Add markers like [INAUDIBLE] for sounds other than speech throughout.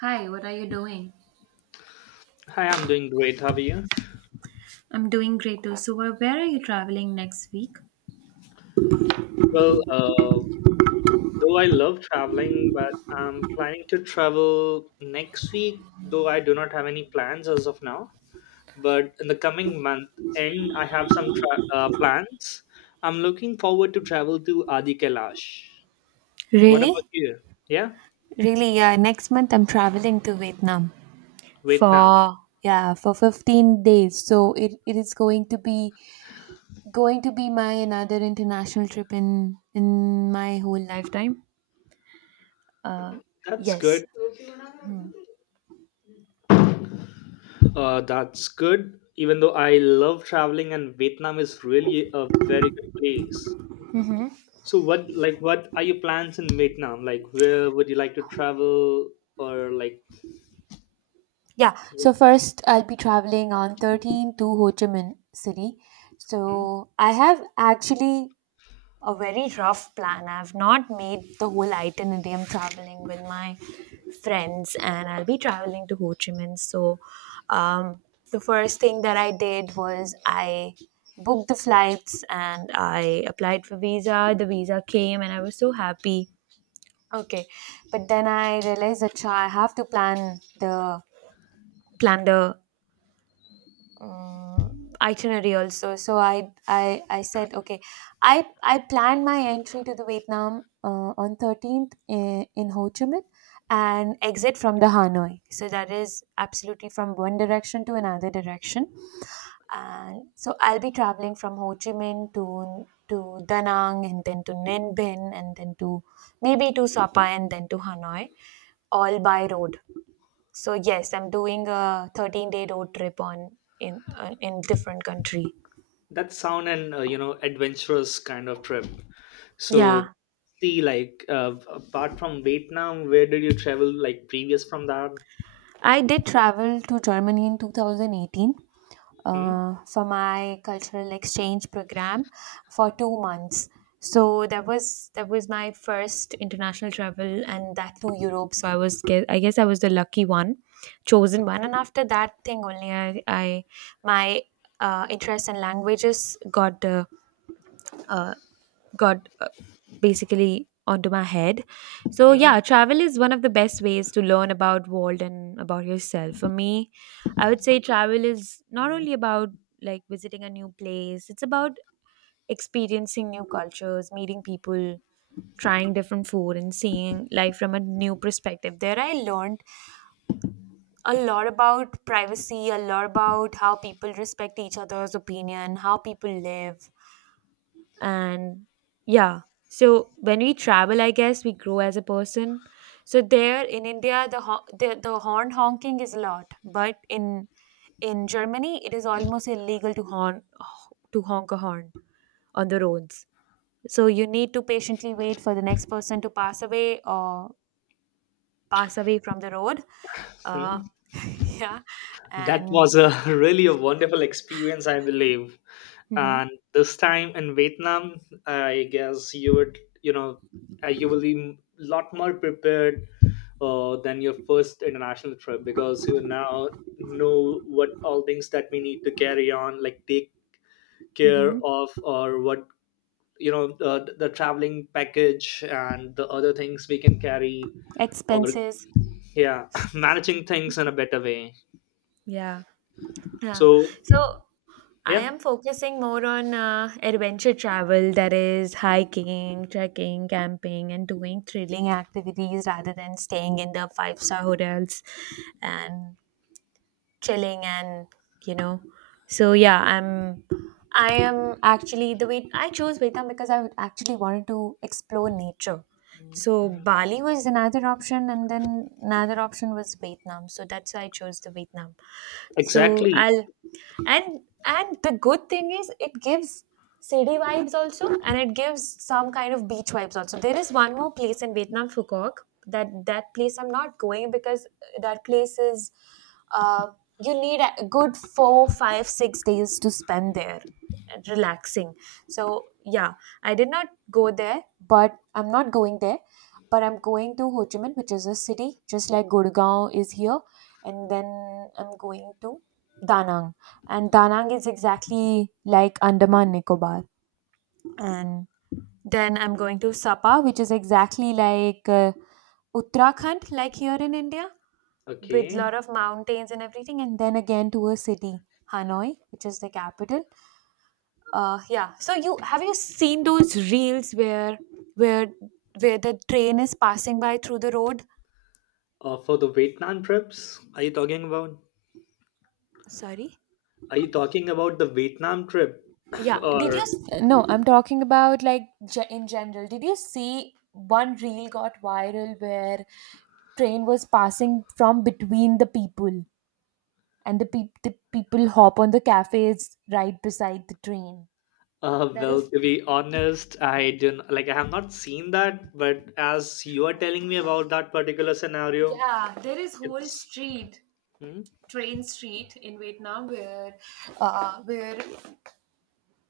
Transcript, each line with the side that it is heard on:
right: Hi, what are you doing?
left: Hi, I'm doing great. How are you?
right: I'm doing great too. So, where are you traveling next week?
left: Well, though I love traveling, but I'm planning to travel next week, though I do not have any plans as of now. But in the coming month end, I have some plans. I'm looking forward to travel to Adi Kailash. What about
right: Really?
left: you? Yeah,
right: Really, yeah. Next month I'm traveling to Vietnam
left: Vietnam.
right: for yeah, for 15 days. So it is going to be my another international trip in my whole lifetime.
left: That's good.
right: Yes.
left: That's good. Even though I love traveling, and Vietnam is really a very good place. So what are your plans in Vietnam? Like where would you like to travel or like
right: Yeah. So first I'll be traveling on 13 to Ho Chi Minh City.
left: hmm?
right: So I have actually a very rough plan. I've not made the whole itinerary. I'm traveling with my friends and I'll be traveling to Ho Chi Minh. So, um, the first thing that I did was I booked the flights and I applied for visa. The visa came and I was so happy. Okay, but then I realized that cha, I have to plan the uh, itinerary also. So I said okay. I planned my entry to the Vietnam on 13th in Ho Chi Minh and exit from the Hanoi, so that is absolutely from one direction to another direction. And so I'll be traveling from Ho Chi Minh to Da Nang and then to Ninh Bình and then to maybe to Sapa and then to Hanoi, all by road. So yes, I'm doing a 13-day road trip on in different country.
left: That sound an adventurous kind of trip. So
right: Yeah,
left: see like apart from Vietnam, where did you travel like previous from that?
right: I did travel to Germany in 2018
left: Hmm?
right: for my cultural exchange program for 2 months. So that was my first international travel, and that to Europe. So I was I guess I was the lucky one, chosen one. And
left: Okay.
right: after that thing only, I my interest in languages uh, got basically onto my head. So
left: Hmm?
right: yeah, travel is one of the best ways to learn about world and about yourself. For me, I would say travel is not only about like visiting a new place, it's about experiencing new cultures, meeting people, trying different food and seeing life from a new perspective. There I learned a lot about privacy, a lot about how people respect each other's opinion, how people live, and yeah. So when we travel, I guess we grow as a person. So there in India, the horn honking is a lot, but in Germany it is almost illegal to horn, to honk a horn on the roads. So you need to patiently wait for the next person to pass away or pass away from the road.
left: Hmm?
right: uh [LAUGHS] yeah.
left: That
right: And
left: was a [LAUGHS] really a wonderful experience, I believe.
right: hmm.
left: And this time in Vietnam, I guess you would you know you will be a lot more prepared than your first international trip because you now know what all things that we need to carry on, like take care
right: Hmm.
left: of, or what the traveling package and the other things we can carry, or
right: Expenses.
left: yeah, [LAUGHS] managing things in a better way.
right: Yeah. Yeah.
left: So
right: So I
left: yeah,
right: am focusing more on adventure travel, that is, hiking, trekking, camping, and doing thrilling activities rather than staying in the five-star hotels and chilling and, you know. So, yeah, I'm. I am actually the way I chose Vietnam because I would actually wanted to explore nature. So Bali was another option, and then another option was Vietnam. So that's why I chose the Vietnam. So
left: exactly.
right: I'll And the good thing is it gives city vibes also, and it gives some kind of beach vibes also. There is one more place in Vietnam, Phu Quoc. That place I'm not going because that place is uh, you need a good 4 5 6 days to spend there and relaxing. So yeah, I did not go there, but I'm not going there. But I'm going to Ho Chi Minh, which is a city just like Gurgaon is here. And then I'm going to Da Nang, and Danang is exactly like Andaman Nicobar. And then I'm going to Sapa, which is exactly like Uttarakhand, like here in India, with
left: Okay.
right: lot of mountains and everything. And then again to a city, Hanoi, which is the capital. Yeah. So you seen those reels where where where the train is passing by through the road?
left: For the Vietnam trips, are you talking about?
right: Sorry.
left: Are you talking about the Vietnam trip
right: Yeah. Did you?
left: or?
right: No, I'm talking about like in general. Did you see one reel got viral where train was passing from between the people and the people hop on the cafes right beside the train? That
left: Well,
right: is,
left: to be honest, I didn't like I have not seen that, but as you are telling me about that particular scenario,
right: yeah, there is whole
left: it's
right: street,
left: hmm,
right: train street in Vietnam where, uh, where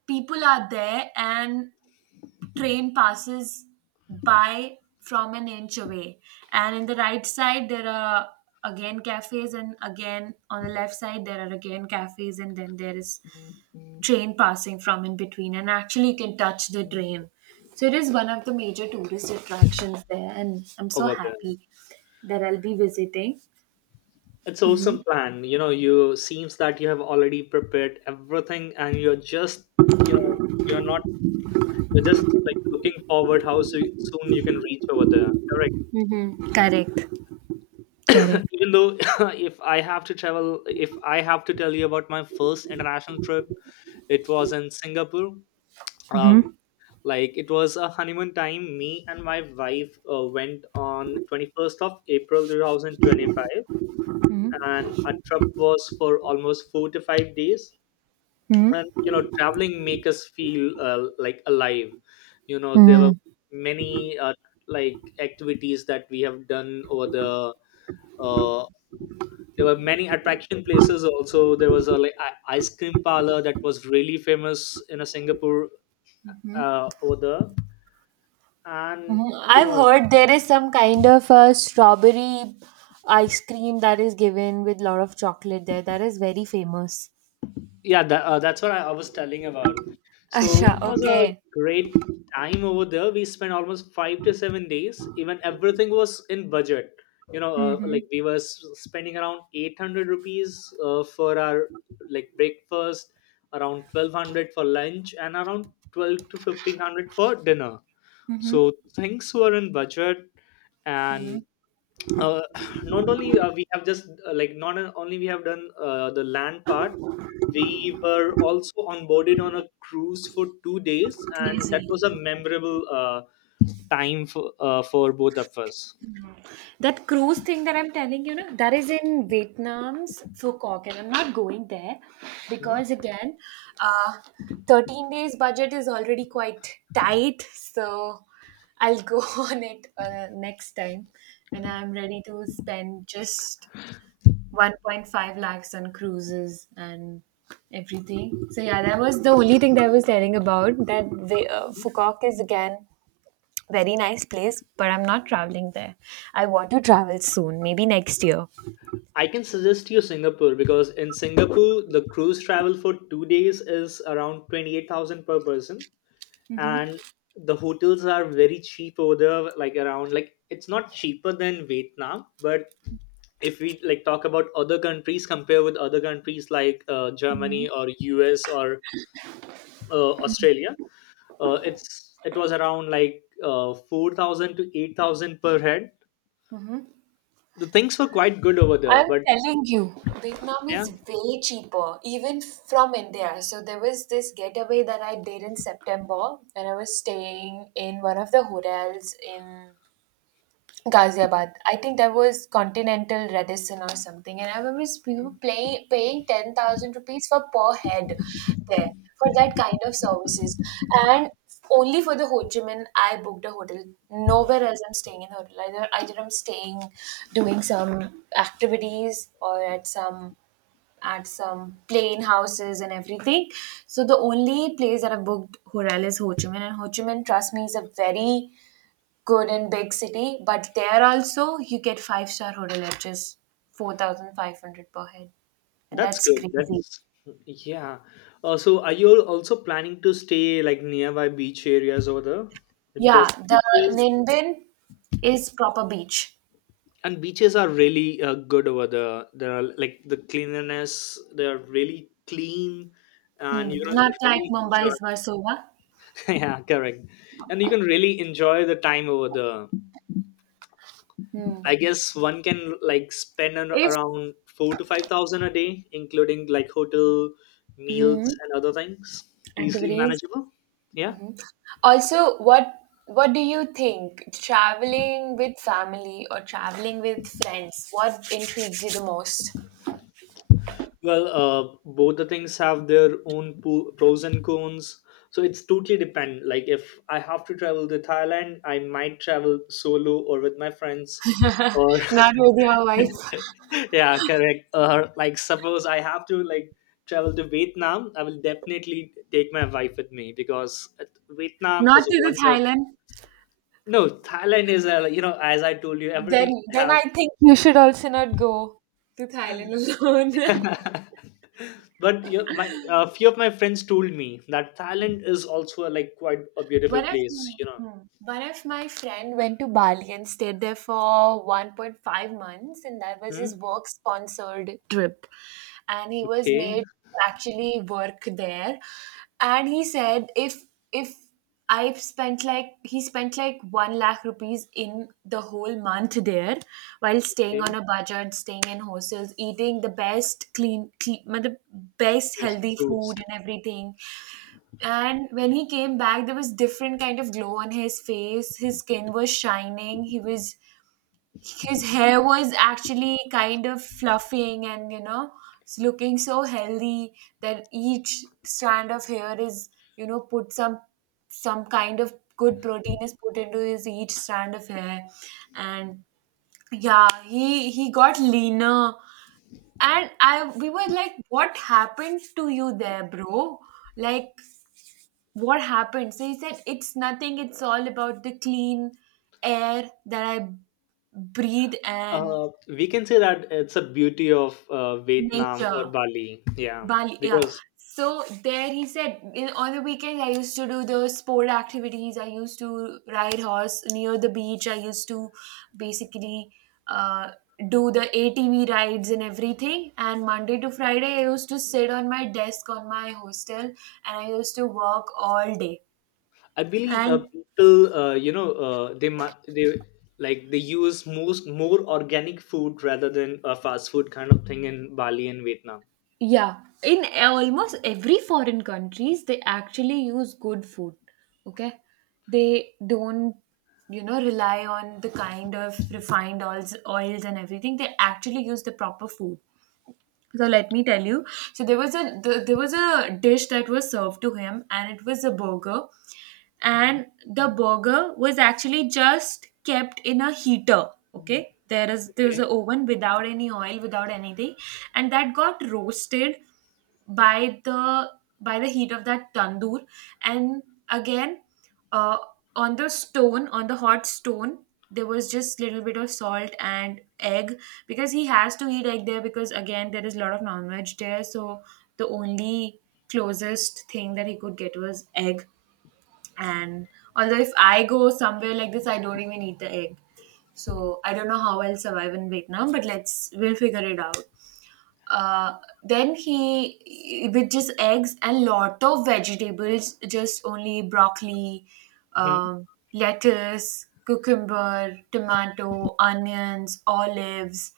right: people are there and train passes by from an inch away. And in the right side, there are again cafes, and again on the left side, there are again cafes, and then there is train passing from in between. And actually, you can touch the train. So it is one of the major tourist attractions there, and I'm so
left: over there.
right: happy that I'll be visiting.
left: It's awesome plan. You know, you seems that you have already prepared everything, and you're just you know you're not you're just like looking forward how soon you can reach over there. Correct.
right: Mm-hmm. Correct. Correct.
left: [LAUGHS] Even though [LAUGHS] if I have to travel, if I have to tell you about my first international trip, it was in Singapore. Uh, like it was a honeymoon time me and my wife went on 21st of april 2025, and our trip was for almost 4 to 5 days. And you know, traveling make us feel like alive. There were
right: Mm-hmm.
left: many like activities that we have done over the uh, there were many attraction places. Also, there was a like ice cream parlor that was really famous in a singapore, over there, and
right: Mhm.
left: you
right: I've
left: know
right: heard there is some kind of a strawberry ice cream that is given with lot of chocolate there. That is very famous.
left: Yeah, that, that's what I was telling about.
right: [LAUGHS]
left: So
right: Asha,
left: it was a
right: okay.
left: great time over there. We spent almost 5 to 7 days. Even everything was in budget. You know, like we were spending around 800 rupees for our like breakfast, around 1200 for lunch, and around 12 to 1500 for dinner. So things were in budget.
right: Mhm.
left: And uh, [SIGHS] not only we have just, like not only we have done the land part, we were also onboarded on a cruise for 2 days. And that
right: Crazy.
left: was a memorable time for both of us.
right: That cruise thing that I'm telling you, know, that is in Vietnam's Phu Quoc, and I'm not going there
left: Mhm.
right: because again, uh, 13 days budget is already quite tight. So I'll go [LAUGHS] on it next time when I'm ready to spend just 1.5 lakhs on cruises and everything. So yeah, that was the only thing that I was telling about that the, Fukuoka is again very nice place, but I'm not traveling there. I want to travel soon, maybe next year.
left: I can suggest you singapore, because in singapore the cruise travel for 2 days is around 28,000 per person. And the hotels are very cheap over there, like around, like it's not cheaper than vietnam, but if we like talk about other countries, compare with other countries, like germany or us or australia, it was around like 4000 to 8000 per head. The things were quite good over there,
right: I'm
left: but
right: telling you, Vietnam
left: yeah,
right: is way cheaper, even from India. So there was this getaway that I did in September, and I was staying in one of the hotels in Ghaziabad. I think that was Continental Radisson or something, and I remember we were paying 10,000 rupees for per head there for that kind of services, and only for the Ho Chi Minh I booked a hotel. Nowhere else I'm staying in a hotel. Either I'm staying, doing some activities or at some plain houses and everything. So the only place that I booked hotel is Ho Chi Minh, and Ho Chi Minh, trust me, is a very good in big city, but there also you get five-star hotel at just 4,500 per head. And
left: that's
right: that's
left: good.
right: crazy.
left: That's yeah. So are you also planning to stay like nearby beach areas over there?
right: Yeah,
left: Because the
right: the
left: beaches
right: Ninbin is proper beach.
left: and beaches are really good over there. There are like the cleanliness. They are really clean, and
right: Hmm,
left: you know,
right: not like
left: really enjoy.
right: Mumbai's Versova.
left: [LAUGHS] Yeah, correct. And you can really enjoy the time over there. I guess one can like spend an,
right: If
left: around four to five thousand a day, including like hotel, meals, and other things. Easily
right: activities.
left: manageable. Yeah.
right: Also, what do you think? Traveling with family or traveling with friends? What intrigues you the most?
left: Well, both the things have their own pros and cons. So it's totally depend. Like if I have to travel to Thailand, I might travel solo or with my friends. Or
right: Not with your wife.
left: [LAUGHS] yeah, correct. Or like suppose I have to like travel to Vietnam, I will definitely take my wife with me, because Vietnam
right: Not
left: is a
right: to the
left: wonder.
right: Thailand.
left: No, Thailand is a you know, as I told you, everything
right: Then
left: have.
right: I think you should also not go to Thailand [LAUGHS] alone.
left: [LAUGHS] But you know, my a few of my friends told me that Thailand is also like quite a beautiful
right: One of
left: place. You know.
right: hmm, one of my friend went to Bali and stayed there for 1.5 months, and that was
left: Hmm?
right: his work sponsored trip. And he was
left: Okay.
right: made to actually work there. And he said, if I've spent like he spent like 1 lakh rupees in the whole month there, while staying on
left: Okay.
right: a budget, staying in hostels, eating the best clean, the best
left: Yes.
right: healthy
left: Fruits.
right: food and everything. And when he came back, there was different kind of glow on his face. His skin was shining. He was His hair was actually kind of fluffing, and you know, it's looking so healthy that each strand of hair is, you know, put some. Some kind of good protein is put into his each strand of hair. And yeah, he got leaner. And I, we were like, what happened to you there, bro? Like what happened? So he said, it's nothing. It's all about the clean air that I breathe, and
left: We can say that it's a beauty of Vietnam
right: nature.
left: or Bali. Yeah,
right: Bali, yeah.
left: because
right: So there he said in, on the weekend I used to do those sport activities. I used to ride horse near the beach. I used to basically uh, do the ATV rides and everything. And Monday to Friday, I used to sit on my desk on my hostel, and I used to work all day.
left: I believe
right: And
left: people, they mu- they like they use most more organic food rather than a fast food kind of thing in Bali and Vietnam.
right: yeah, in almost every foreign countries, they actually use good food. Okay, they don't, you know, rely on the kind of refined oils, and everything. They actually use the proper food. So let me tell you. So there was there was a dish that was served to him, and it was a burger. And the burger was actually just kept in a heater. Okay, there's
left: Okay.
right: an oven without any oil, without anything. And that got roasted by the by the heat of that tandoor. And again, uh, on the stone, on the hot stone, there was just little bit of salt and egg, because he has to eat egg there, because again, there is a lot of non-veg there. So the only closest thing that he could get was egg. And although if I go somewhere like this, I don't even eat the egg. So I don't know how I'll survive in Vietnam, but let's we'll figure it out. Then he with just eggs and lot of vegetables, just only broccoli,
left: Hmm.
right: lettuce, cucumber, tomato, onions, olives,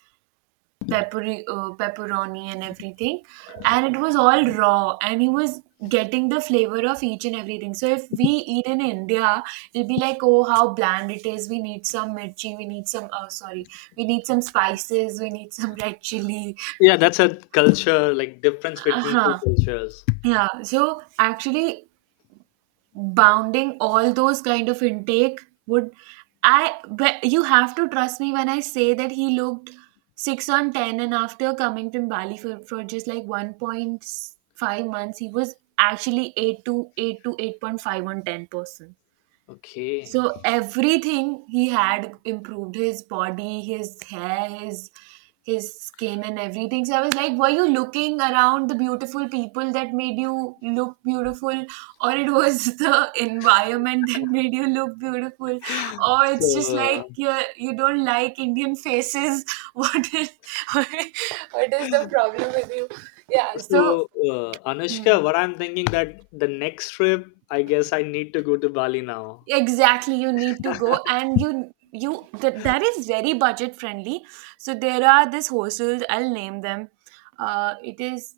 right: peppery, pepperoni and everything. And it was all raw, and he was getting the flavor of each and everything. So if we eat in India, it'll be like, oh, how bland it is. We need some mirchi. We need some. Oh, sorry. We need some spices. We need some red chili.
left: Yeah, that's a culture like difference
right: Uh
left: between two
right: huh.
left: cultures.
right: Yeah, so actually, bounding all those kind of intake would I but you have to trust me when I say that he looked 6 on 10, and after coming to Bali for just like 1.5 months, he was actually 8 to 8.5 on 10%.
left: Okay.
right: So everything, he had improved his body, his hair, his skin and everything. So I was like, were you looking around the beautiful people that made you look beautiful? Or it was [LAUGHS] the environment that made you look beautiful?
left: [LAUGHS]
right: Or
left: So,
right: it's just like you don't like Indian faces. [LAUGHS] What is [LAUGHS] what is the problem with you? Yeah. So
left: so,
right: hmm.
left: Anushka, what I'm thinking that the next trip, I guess I need to go to Bali now.
right: Exactly, you need to go, and that is very budget friendly. So there are these hostels, I'll name them. Uh, it is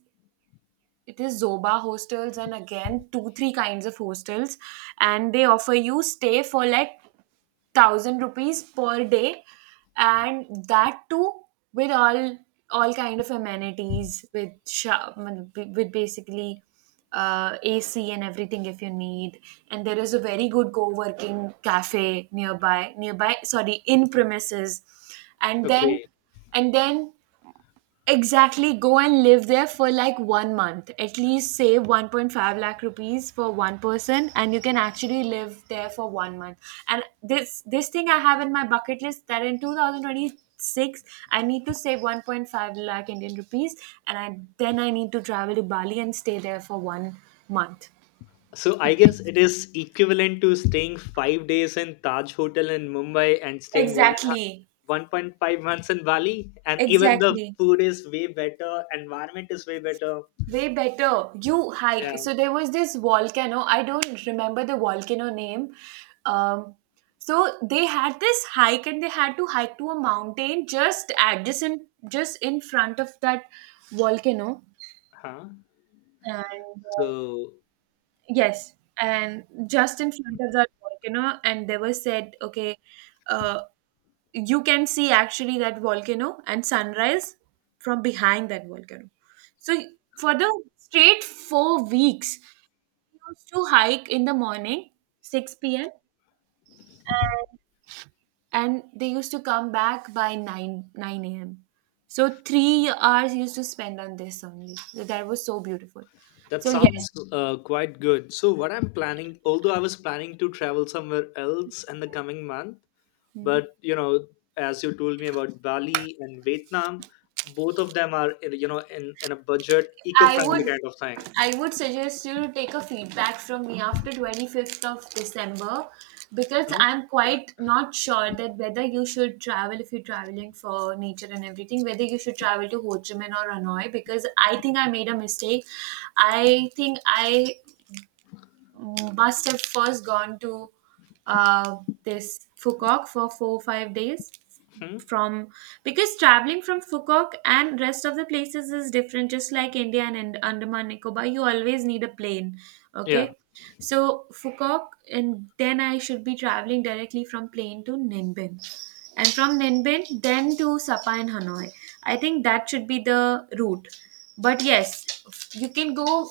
right: it is Zoba Hostels, and again two three kinds of hostels, and they offer you stay for like thousand rupees per day, and that too with all kind of amenities, with basically AC and everything if you need. And there is a very good co-working cafe nearby, sorry, in premises. And
left: Okay.
right: then, exactly, go and live there for like one month. At least save 1.5 lakh rupees for one person, and you can actually live there for one month. And this thing I have in my bucket list, that in 2026 I need to save 1.5 lakh Indian rupees, and I then I need to travel to Bali and stay there for one month.
left: So I
right: Okay.
left: guess it is equivalent to staying 5 days in Taj Hotel in Mumbai and staying one and a half,
right: Exactly.
left: 1.5 months in Bali. And even the
right: Exactly.
left: food is way better, environment is way better.
right: Way better. You
left: Yeah.
right: hike. So there was this volcano. I don't remember the volcano name. Um, so they had this hike and they had to hike to a mountain just adjacent, just in front of that volcano.
left: Huh?
right: And
left: So
right: yes, and just in front of that volcano. And they were said, okay, uh, you can see actually that volcano and sunrise from behind that volcano. So for the straight 4 weeks, used to hike in the morning, 6 p.m., and they used to come back by 9 a.m. So 3 hours used to spend on this only. So that was so beautiful.
left: that
right: So yes.
left: sounds quite good. So, what I'm planning, although I was planning to travel somewhere else in the coming month,
right: Hmm.
left: but you know, as you told me about Bali and Vietnam, both of them are, you know, in a budget, eco
right: I would
left: friendly kind of thing.
right: I would suggest you to take a feedback from me after 25th of December, because
left: Hmm.
right: I'm quite not sure that whether you should travel, if you're traveling for nature and everything, whether you should travel to Ho Chi Minh or Hanoi, because I think I made a mistake. I think I must have first gone to uh, this Fukok for four five days
left: Hmm?
right: from, because traveling from Fukok and rest of the places is different. Just like India and Andaman Nicobar, you always need a plane.
left: Yeah.
right: Okay, so Fukok, and then I should be traveling directly from plane to Ninbin, and from Ninbin then to Sapa and Hanoi. I think that should be the route. But yes, you can go.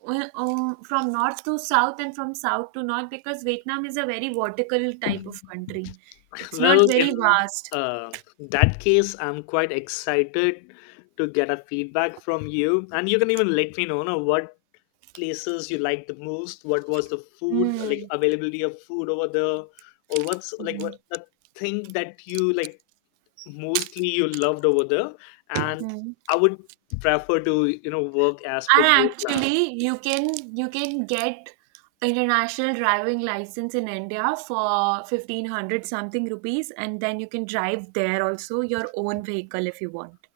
right: Well, from north to south and from south to north, because Vietnam is a very vertical type of country. It's not
left: Well,
right: very
left: in
right: vast.
left: uh, that case, I'm quite excited to get a feedback from you. And you can even let me know what places you liked the most. What was the food like,
right: Mm-hmm.
left: availability of food over there, or what's like what the thing that you like mostly you loved over there? And
right: And
left: I would prefer to work as per your plan.
right: actually, you can get international driving license in India for 1500 something rupees, and then you can drive there also your own vehicle if you want.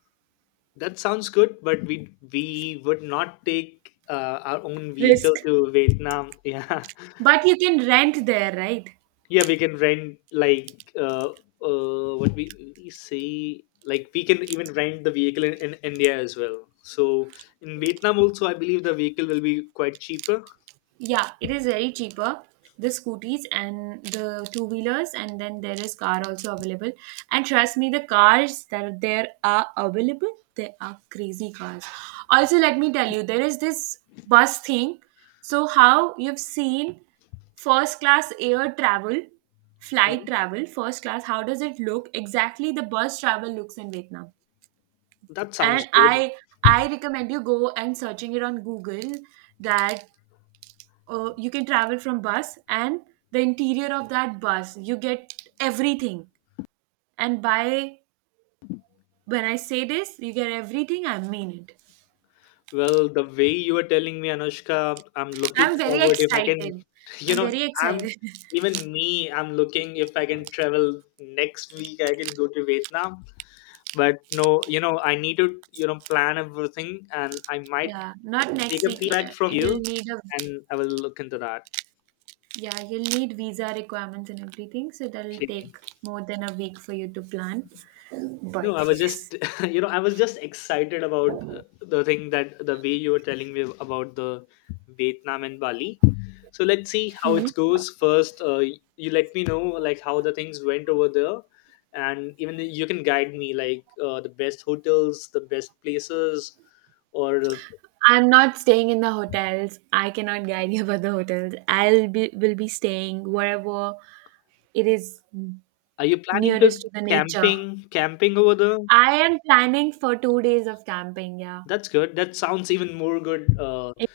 left: That sounds good, but we would not take our own
right: Risk.
left: vehicle to Vietnam. [LAUGHS] Yeah.
right: But you can rent there, right?
left: Yeah, we can rent like what we say, like we can even rent the vehicle in india as well. So in vietnam also, I believe the vehicle will be quite cheaper.
right: Yeah, it is very cheaper. The scooters and the two wheelers, and then there is car also available. And trust me, the cars that are there are available, they are crazy cars. Also, let me tell you, there is this bus thing. So, how you've seen first class air travel, flight
left: Hmm,
right: travel, first class, how does it look? Exactly the bus travel looks in Vietnam.
left: that
right: And
left: sounds good.
right: I recommend you go and searching it on Google, that you can travel from bus, and the interior of that bus you get everything. And by when I say this you get everything, I mean it.
left: Well, the way you are telling me, anushka, I'm looking
right: I'm very
left: forward if I can
right: excited.
left: [LAUGHS] you
right: I'm
left: know
right: very
left: I'm
right: excited.
left: even me, I'm looking if I can travel next week, I can go to vietnam. But no, you know, I need to plan everything. And I
right: [LAUGHS]
left: might
right: Yeah, not
left: take
right: next
left: a
right: week.
left: feedback from you,
right: You'll need a,
left: and I will look into that.
right: yeah, you'll need visa requirements and everything, so that'll
left: Okay.
right: take more than a week for you to plan. But
left: No, I was
right: yes,
left: just [LAUGHS] I was just excited about the thing, that the way you were telling me about the vietnam and bali. So let's see how it goes first. You let me know like how the things went over there. And even you can guide me like the best hotels, the best places, or
right: I'm not staying in the hotels. I cannot guide you about the hotels. I'll be staying wherever it is,
left: are you planning to
right: nearest to the nature.
left: camping camping over there?
right: I am planning for 2 days of camping, yeah.
left: That's good. That sounds even more good.
right: In,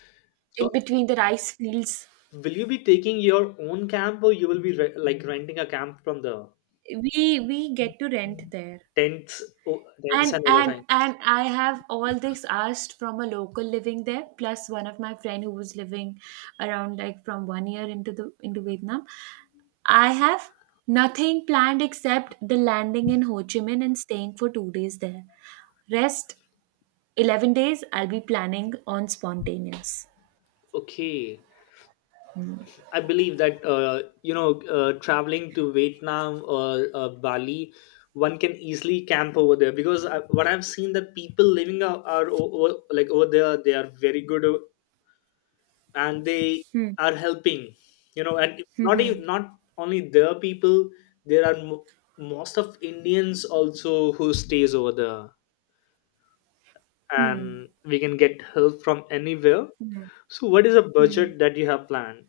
right: in
left: So
right: between the rice fields.
left: will you be taking your own camp, or you will be like renting a camp from the
right: We get to rent there.
left: tents? Oh, tents
right: And
left: and other things.
right: I have all this asked from a local living there, plus one of my friend who was living around like from one year into Vietnam. I have nothing planned except the landing in Ho Chi Minh and staying for 2 days there. Rest 11 days I'll be planning on spontaneous.
left: Okay, I believe that traveling to vietnam or bali, one can easily camp over there. Because I, what I've seen, that people living are like over there, they are very good. And they
right: Hmm.
left: are helping, you know. And not even, not only their people, there are most of indians also who stays over there, and we can get help from anywhere. So, what is a budget that you have planned?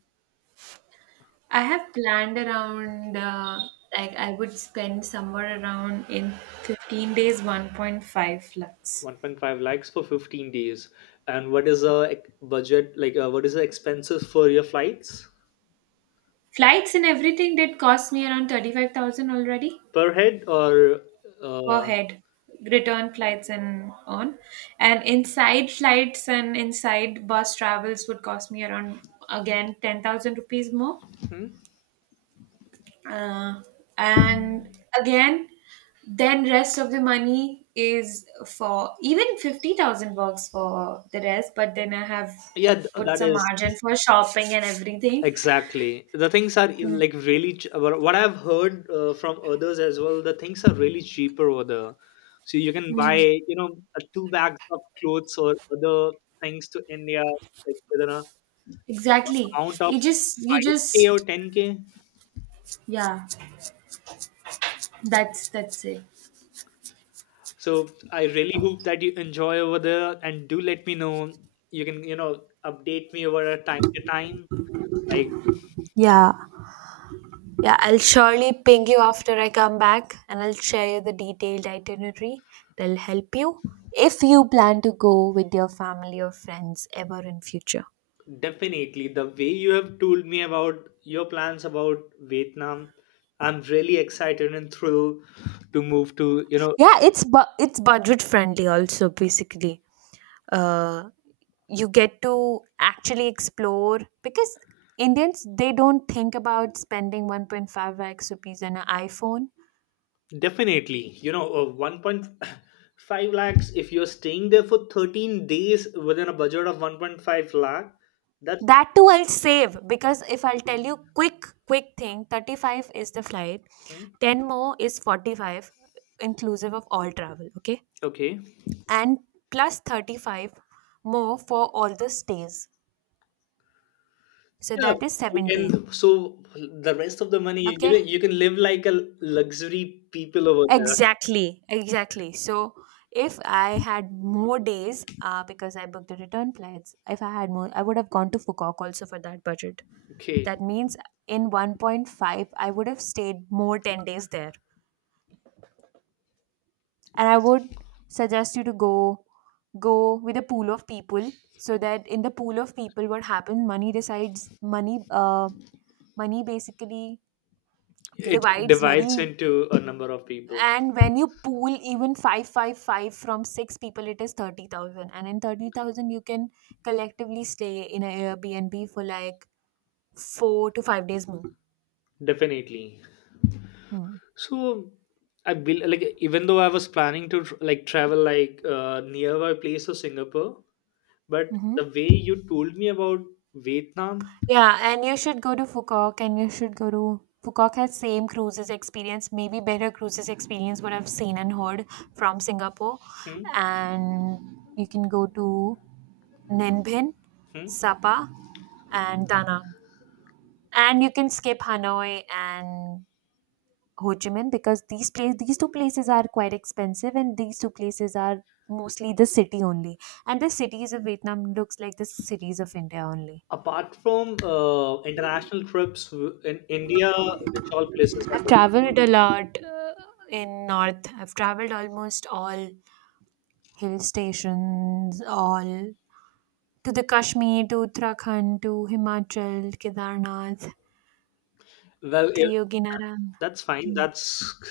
right: I have planned around, like, I would spend somewhere around in 15 days, 1.5 flights.
left: 1.5 lakhs for 15 days. And what is a budget like? What is the expenses for your flights
right: Flights and everything did cost me around 35,000 already
left: per head or?
right: per
left: Uh,
right: head, return flights and on. And inside flights and inside bus travels would cost me around, again, 10,000 rupees more.
left: hmm?
right: uh, and again, then rest of the money is for even 50,000 works for the rest, but then I have
left: Yeah,
right: put
left: that
right: some
left: is
right: margin for shopping and everything.
left: exactly. The things are like really what I've heard from others as well. The things are really cheaper over there. So you can buy, you know, two bags of clothes or other things to India, like within a
right: Exactly.
left: amount of
right: you just you
left: 5K or
right: just
left: 10K.
right: yeah, that's that's it.
left: So I really hope that you enjoy over there, and do let me know. You can update me over a time to time, like.
right: Yeah, yeah, I'll surely ping you after I come back, and I'll share you the detailed itinerary that'll help you if you plan to go with your family or friends ever in future.
left: Definitely, the way you have told me about your plans about vietnam, I'm really excited and thrilled to move to.
right: Yeah, it's budget friendly also basically. Uh, you get to actually explore, because Indians they don't think about spending 1.5 lakhs rupees on an iPhone.
left: Definitely, you know, 1.5 lakhs if you're staying there for 13 days, within a budget of 1.5 lakh, that's
right: That too I'll save, because if I'll tell you quick thing, 35 is the flight, 10 more is 45 inclusive of all travel, okay?
left: okay.
right: And plus 35 more for all the stays. So
left: Yeah,
right: that is
left: you
right: 70.
left: can. So the rest of the money, you
right: Okay?
left: know, you can live like a luxury people over there.
right: Exactly, exactly. So if I had more days, because I booked the return flights, if I had more, I would have gone to Fukuoka also for that budget.
left: Okay,
right: That means in 1.5, I would have stayed more 10 days there. And I would suggest you to go with a pool of people, so that in the pool of people what happens, money decides, money basically
left: it
right: divides
left: divides
right: very.
left: into a number of people,
right: And when you pool even 555 from six people, it is 30,000. And in 30,000, you can collectively stay in an Airbnb for like 4 to 5 days more.
left: definitely.
right: Hmm.
left: So I built like, even though I was planning to like travel like nearby place of Singapore, but
right: Hmm.
left: the way you told me about Vietnam,
right: Yeah, and you should go to Fukok, and you should go to Fukok has same cruises experience, maybe better cruises experience what I've seen and heard from Singapore.
left: hmm,
right: And you can go to Ninbin,
left: hmm,
right: Sapa and Danang, and you can skip Hanoi and Ho Chi Minh, because these two places are quite expensive, and these two places are mostly the city only, and the cities of Vietnam looks like the cities of India only.
left: apart from international trips in India, which all places I have
right: I've
left: been
right: traveled
left: to?
right: a lot in north. I've traveled almost all hill stations, all to the Kashmir, to Uttarakhand, to Himachal, Kedarnath,
left: Well,
right: Triyoginaran.
left: that's fine. That's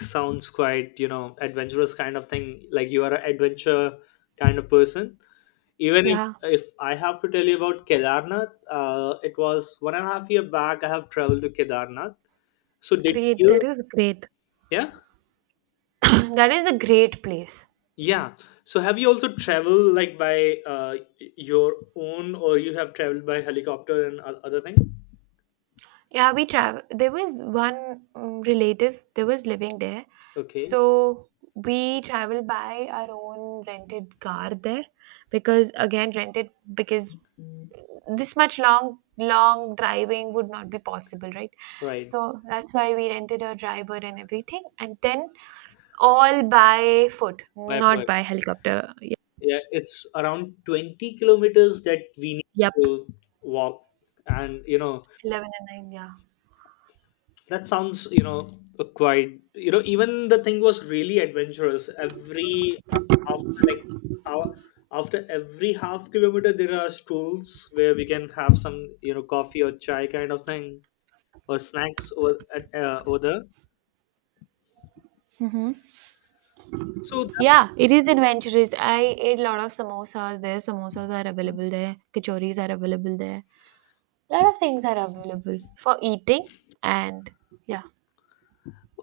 left: sounds quite, you know, adventurous kind of thing. Like you are an adventure kind of person. Even if
right: Yeah,
left: if I have to tell you about Kedarnath, it was 1.5 years back. I have traveled to Kedarnath. So did
right: great. That
left: you?
right: is great. [COUGHS]
left: Yeah,
right: [CLEARS THROAT] That is a great place.
left: yeah. So have you also traveled like by your own, or you have traveled by helicopter and other thing?
right: Yeah, we travel. There was one relative that was living there,
left: Okay,
right: so we travel by our own rented car there, because again rented, because this much long driving would not be possible, right?
left: right.
right: So that's why we rented a driver and everything, and then all by foot,
left: By
right: not
left: bird.
right: by helicopter.
left: Yeah, it's around 20 kilometers that we need
right: Yep,
left: to walk. And, you know,
right: 11 and nine. Yeah.
left: that sounds, you know, quite, you know, even the thing was really adventurous. Every, after like, hour, after every half kilometer, there are stools where we can have some, you know, coffee or chai kind of thing, or snacks over, at, over there. So
right: Yeah,
left: that's
right: it is adventurous. I ate a lot of samosas there. Samosas are available there. Kachoris are available there. A lot of things are available for eating, and yeah,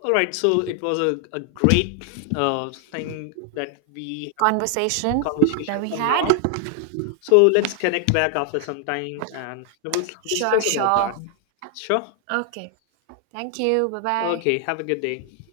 left: all right. So it was a great thing that we have
right: conversation that
left: conversation
right: we
left: for
right: had.
left: now. So let's connect back after some time, and we'll
right: Sure,
left: discuss about that.
right: sure.
left: Sure.
right: Okay. Thank you. Bye bye.
left: Okay. Have a good day.